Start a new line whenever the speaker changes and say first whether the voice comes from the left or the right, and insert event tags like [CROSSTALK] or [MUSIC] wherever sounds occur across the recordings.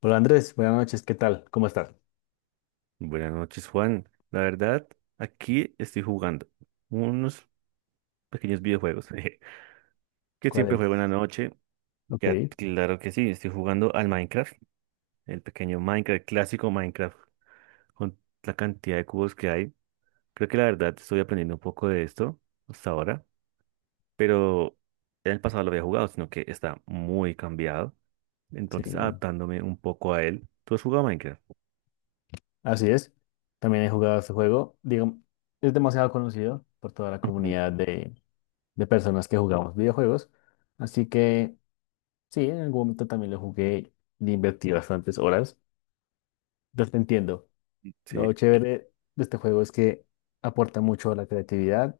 left: Hola Andrés, buenas noches, ¿qué tal? ¿Cómo estás?
right: Buenas noches, Juan. La verdad, aquí estoy jugando unos pequeños videojuegos [LAUGHS] jeje, que
left: ¿Cuál
right: siempre
left: es?
right: juego en la noche.
left: Ok,
right: Ya, claro que sí, estoy jugando al Minecraft, el pequeño Minecraft, el clásico Minecraft, con la cantidad de cubos que hay. Creo que la verdad estoy aprendiendo un poco de esto hasta ahora, pero en el pasado lo había jugado, sino que está muy cambiado. Entonces,
left: sí,
right: adaptándome un poco a él. ¿Tú has jugado a Minecraft?
left: así es. También he jugado este juego. Digo, es demasiado conocido por toda la comunidad
right: Ujú.
left: de personas que jugamos videojuegos. Así que sí, en algún momento también lo jugué y invertí bastantes horas. Entonces te entiendo. Lo
right: Sí,
left: chévere de este juego es que aporta mucho a la creatividad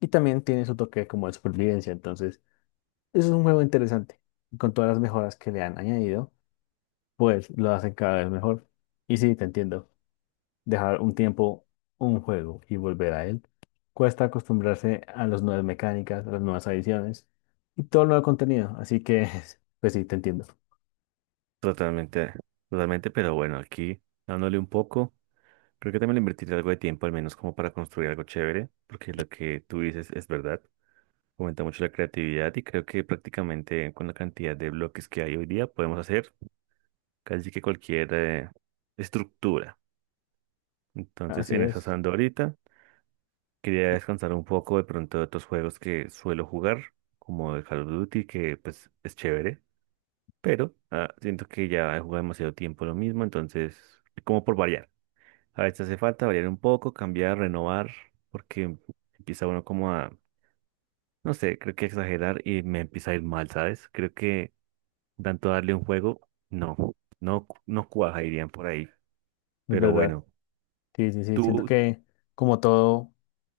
left: y también tiene su toque como de supervivencia. Entonces, eso es un juego interesante. Con todas las mejoras que le han añadido pues lo hacen cada vez mejor. Y sí, te entiendo. Dejar un tiempo un juego y volver a él. Cuesta acostumbrarse a las nuevas mecánicas, a las nuevas adiciones y todo el nuevo contenido. Así que, [LAUGHS] pues sí, te entiendo.
right: totalmente, totalmente, pero bueno, aquí dándole un poco. Creo que también le invertiré algo de tiempo, al menos como para construir algo chévere, porque lo que tú dices es verdad. Aumenta mucho la creatividad y creo que prácticamente con la cantidad de bloques que hay hoy día podemos hacer casi que cualquier estructura. Entonces,
left: Así
right: en eso ando ahorita. Quería descansar un poco de pronto de otros juegos que suelo jugar, como el Call of Duty, que pues es chévere, pero siento que ya he jugado demasiado tiempo lo mismo, entonces, como por variar. A veces hace falta variar un poco, cambiar, renovar, porque empieza uno como a, no sé, creo que exagerar y me empieza a ir mal, ¿sabes? Creo que tanto darle un juego, no, no, no cuaja, irían por ahí.
left: es
right: Pero
left: verdad.
right: bueno,
left: Sí, sí, sí. Siento
right: tú,
left: que como todo,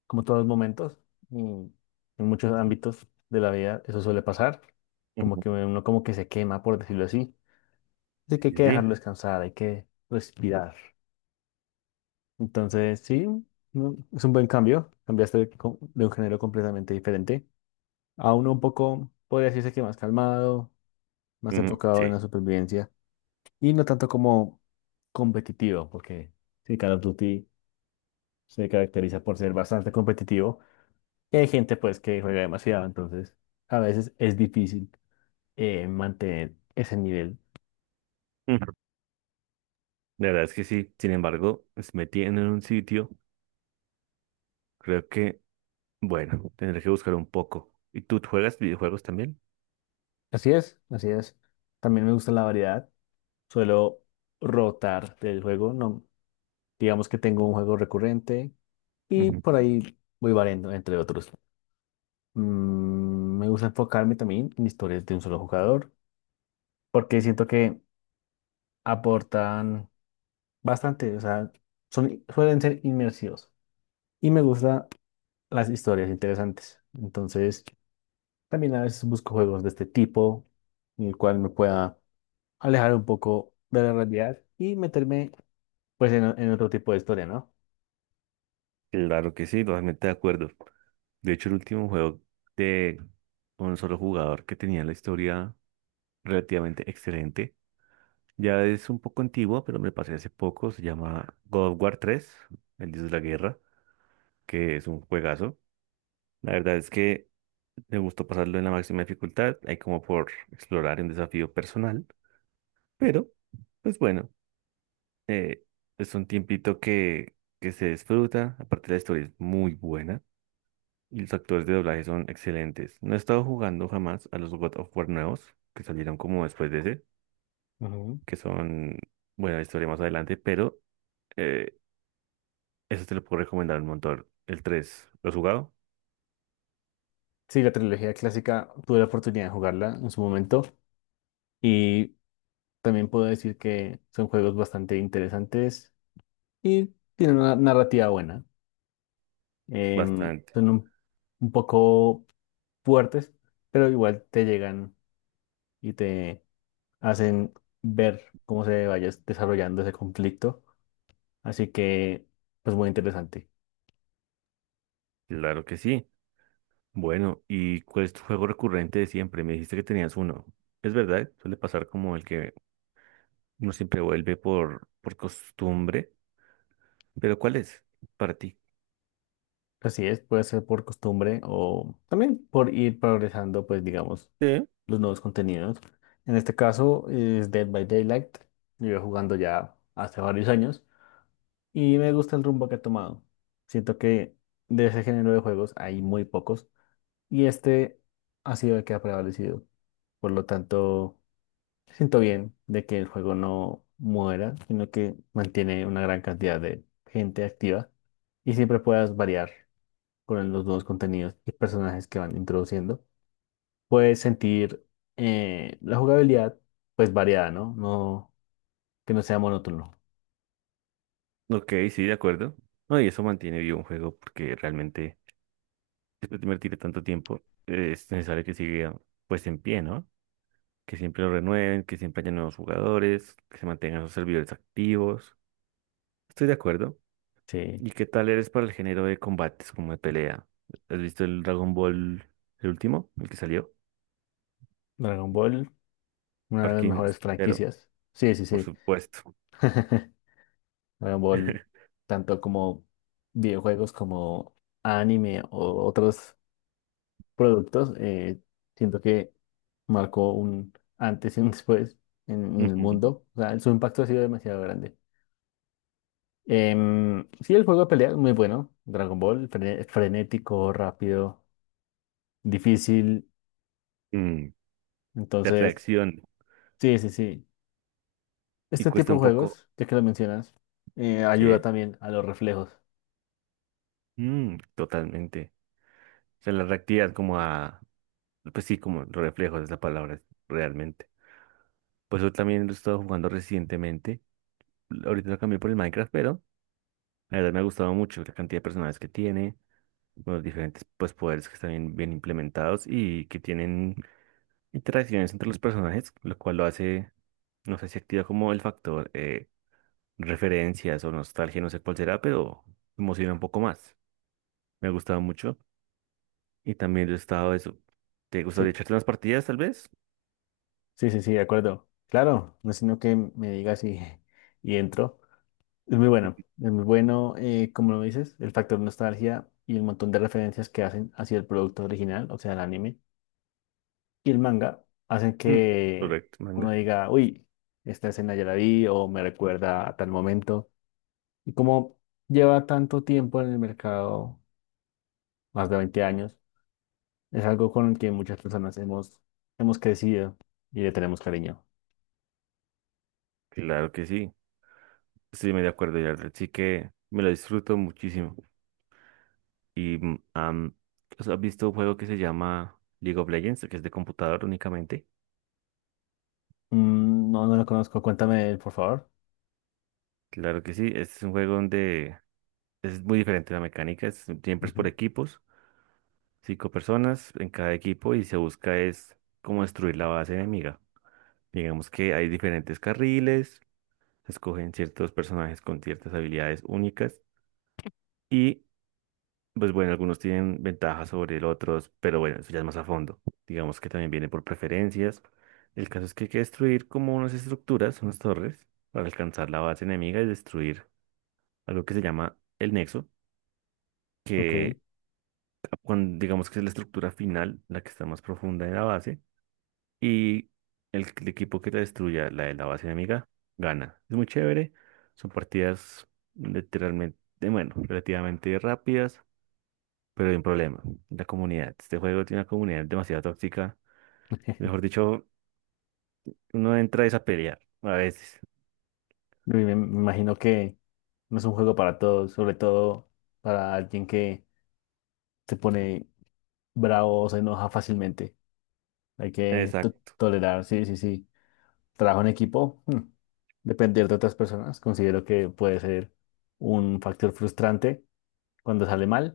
left: como todos los momentos, mm, en muchos ámbitos de la vida, eso suele pasar. Como
right: Ujú.
left: que uno como que se quema, por decirlo así. Así que hay que
right: Sí,
left: dejarlo descansar, hay que respirar. Entonces, sí, no, es un buen cambio. Cambiaste de, de un género completamente diferente a uno un poco, podría decirse que más calmado, más
right: ujú,
left: enfocado en
right: sí,
left: la supervivencia y no tanto como competitivo, porque sí, Call of Duty se caracteriza por ser bastante competitivo y hay gente pues que juega demasiado, entonces a veces es difícil mantener ese nivel.
right: ujú. La verdad es que sí, sin embargo, pues, me tienen en un sitio, creo que, bueno, tendré que buscar un poco. ¿Y tú juegas videojuegos también?
left: Así es, así es. También me gusta la variedad. Suelo rotar del juego. No, digamos que tengo un juego recurrente y por
right: Ujú.
left: ahí voy variando, entre otros. Me gusta enfocarme también en historias de un solo jugador porque siento que aportan bastante, o sea, son, suelen ser inmersivos y me gustan las historias interesantes. Entonces, también a veces busco juegos de este tipo en el cual me pueda alejar un poco de la realidad y meterme pues en otro tipo de historia,
right: Claro que sí, totalmente de acuerdo. De hecho, el último juego de un solo jugador que tenía la historia relativamente excelente. Ya es un poco antiguo, pero me lo pasé hace poco. Se llama God of War 3, el Dios de la Guerra, que es un juegazo. La verdad es que me gustó pasarlo en la máxima dificultad. Hay como por explorar un desafío personal, pero pues bueno, eh, es un tiempito que se disfruta. Aparte, la historia es muy buena. Y los actores de doblaje son excelentes. No he estado jugando jamás a los God of War nuevos, que salieron como después de ese,
left: ¿no?
right: que son, bueno, la historia más adelante, pero eh, eso te lo puedo recomendar un montón. El 3, ¿lo has jugado?
left: Sí, la trilogía clásica tuve la oportunidad de jugarla en su momento y también puedo decir que son juegos bastante interesantes y tienen una narrativa buena.
right: Bastante.
left: Son un poco fuertes, pero igual te llegan y te hacen ver cómo se vaya desarrollando ese conflicto. Así que, pues muy interesante.
right: Claro que sí. Bueno, ¿y cuál es tu juego recurrente de siempre? Me dijiste que tenías uno. Es verdad, suele pasar como el que uno siempre vuelve por costumbre, pero ¿cuál es para ti?
left: Así es, puede ser por costumbre o también por ir progresando, pues digamos,
right: Sí.
left: los nuevos contenidos. En este caso es Dead by Daylight. Llevo jugando ya hace varios años y me gusta el rumbo que ha tomado. Siento que de ese género de juegos hay muy pocos y este ha sido el que ha prevalecido. Por lo tanto, siento bien de que el juego no muera, sino que mantiene una gran cantidad de gente activa y siempre puedas variar con los nuevos contenidos y personajes que van introduciendo, puedes sentir la jugabilidad pues variada, ¿no? No, que no sea monótono.
right: Ok, sí, de acuerdo. No, y eso mantiene vivo un juego porque realmente después de invertir tanto tiempo, es necesario que siga pues en pie, ¿no? Que siempre lo renueven, que siempre haya nuevos jugadores, que se mantengan sus servidores activos. Estoy de acuerdo.
left: Sí,
right: ¿Y qué tal eres para el género de combates como de pelea? ¿Has visto el Dragon Ball, el último, el que salió?
left: Dragon Ball, una de las
right: Parking,
left: mejores
right: pero
left: franquicias. Sí, sí,
right: por
left: sí.
right: supuesto.
left: [LAUGHS] Dragon Ball,
right: [LAUGHS]
left: tanto como videojuegos como anime o otros productos, siento que marcó un antes y un después en el
right: Ujú.
left: mundo. O sea, su impacto ha sido demasiado grande. Sí, el juego de pelea es muy bueno. Dragon Ball, frenético, rápido, difícil.
right: Mm, de
left: Entonces,
right: reacción
left: sí, sí, sí.
right: y
left: Este
right: cuesta
left: tipo de
right: un poco,
left: juegos, ya que lo mencionas, ayuda
right: ¿sí?
left: también a los reflejos.
right: Mm, totalmente. O sea, la reactividad como a, pues sí, como los reflejos es la palabra realmente. Pues eso también lo he estado jugando recientemente. Ahorita lo cambié por el Minecraft, pero la verdad me ha gustado mucho la cantidad de personajes que tiene, los diferentes pues, poderes que están bien, bien implementados y que tienen interacciones entre los personajes, lo cual lo hace, no sé si activa como el factor referencias o nostalgia, no sé cuál será, pero emociona un poco más. Me ha gustado mucho y también lo he estado eso. ¿Te gustaría
left: Sí,
right: echarte unas partidas tal vez?
left: sí, sí, sí, de acuerdo. Claro, no sino que me digas y, [LAUGHS] y entro. Es muy bueno, como lo dices, el factor nostalgia y el montón de referencias que hacen hacia el producto original, o sea, el anime y el manga hacen
right: Mm,
left: que
right: correcto,
left: uno
right: manga.
left: diga, uy, esta escena ya la vi o me recuerda a tal momento. Y como lleva tanto tiempo en el mercado, más de 20 años, es algo con el que muchas personas hemos crecido y le tenemos cariño.
right: Claro que sí, estoy muy de acuerdo, ya sí que me lo disfruto muchísimo. Y ¿has visto un juego que se llama League of Legends, que es de computador únicamente?
left: No, no lo conozco, cuéntame, de él, por favor.
right: Claro que sí, este es un juego donde es muy diferente la mecánica, siempre es por
left: Ujú,
right: equipos, cinco personas en cada equipo y se busca es cómo destruir la base enemiga. Digamos que hay diferentes carriles, se escogen ciertos personajes con ciertas habilidades únicas y pues bueno, algunos tienen ventajas sobre el otros, pero bueno, eso ya es más a fondo. Digamos que también viene por preferencias. El caso es que hay que destruir como unas estructuras, unas torres, para alcanzar la base enemiga y destruir algo que se llama el nexo,
left: ok.
right: que cuando, digamos que es la estructura final, la que está más profunda en la base, y el equipo que la destruya, la de la base enemiga, gana. Es muy chévere, son partidas literalmente, bueno, relativamente rápidas. Pero hay un problema, la comunidad. Este juego tiene una comunidad demasiado tóxica. Mejor
left: [LAUGHS]
right: dicho, uno entra es a pelear a veces.
left: Y me imagino que no es un juego para todos, sobre todo para alguien que se pone bravo o se enoja fácilmente. Hay que
right: Exacto.
left: tolerar, sí, sí, sí. Trabajo en equipo, depender de otras personas, considero que puede ser un factor frustrante cuando sale mal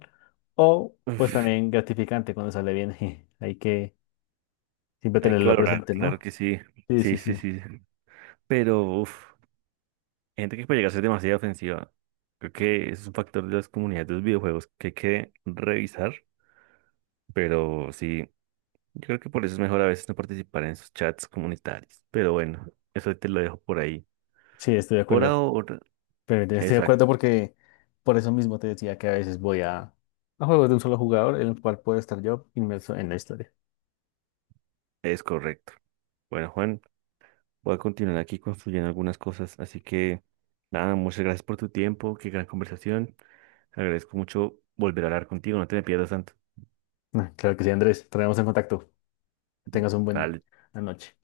left: o pues
right: Uf,
left: también gratificante cuando sale bien. [LAUGHS] Hay que siempre
right: hay que
left: tenerlo
right: valorar,
left: presente,
right: claro
left: ¿no?
right: que sí.
left: Sí,
right: Sí,
left: sí,
right: sí,
left: sí.
right: sí. Pero, uf, hay gente que puede llegar a ser demasiado ofensiva. Creo que ese es un factor de las comunidades de los videojuegos que hay que revisar. Pero sí, yo creo que por eso es mejor a veces no participar en esos chats comunitarios. Pero bueno, eso te lo dejo por ahí.
left: Sí, estoy de
right: Por
left: acuerdo.
right: ahora,
left: Pero estoy de acuerdo
right: exacto,
left: porque por eso mismo te decía que a veces voy a juegos de un solo jugador en el cual puedo estar yo inmerso en la historia.
right: es correcto. Bueno, Juan. Voy a continuar aquí construyendo algunas cosas. Así que, nada, muchas gracias por tu tiempo. Qué gran conversación. Agradezco mucho volver a hablar contigo. No te me pierdas tanto.
left: Ah, claro que sí, Andrés. Traemos en contacto. Que tengas un buen
right: Dale.
left: una noche.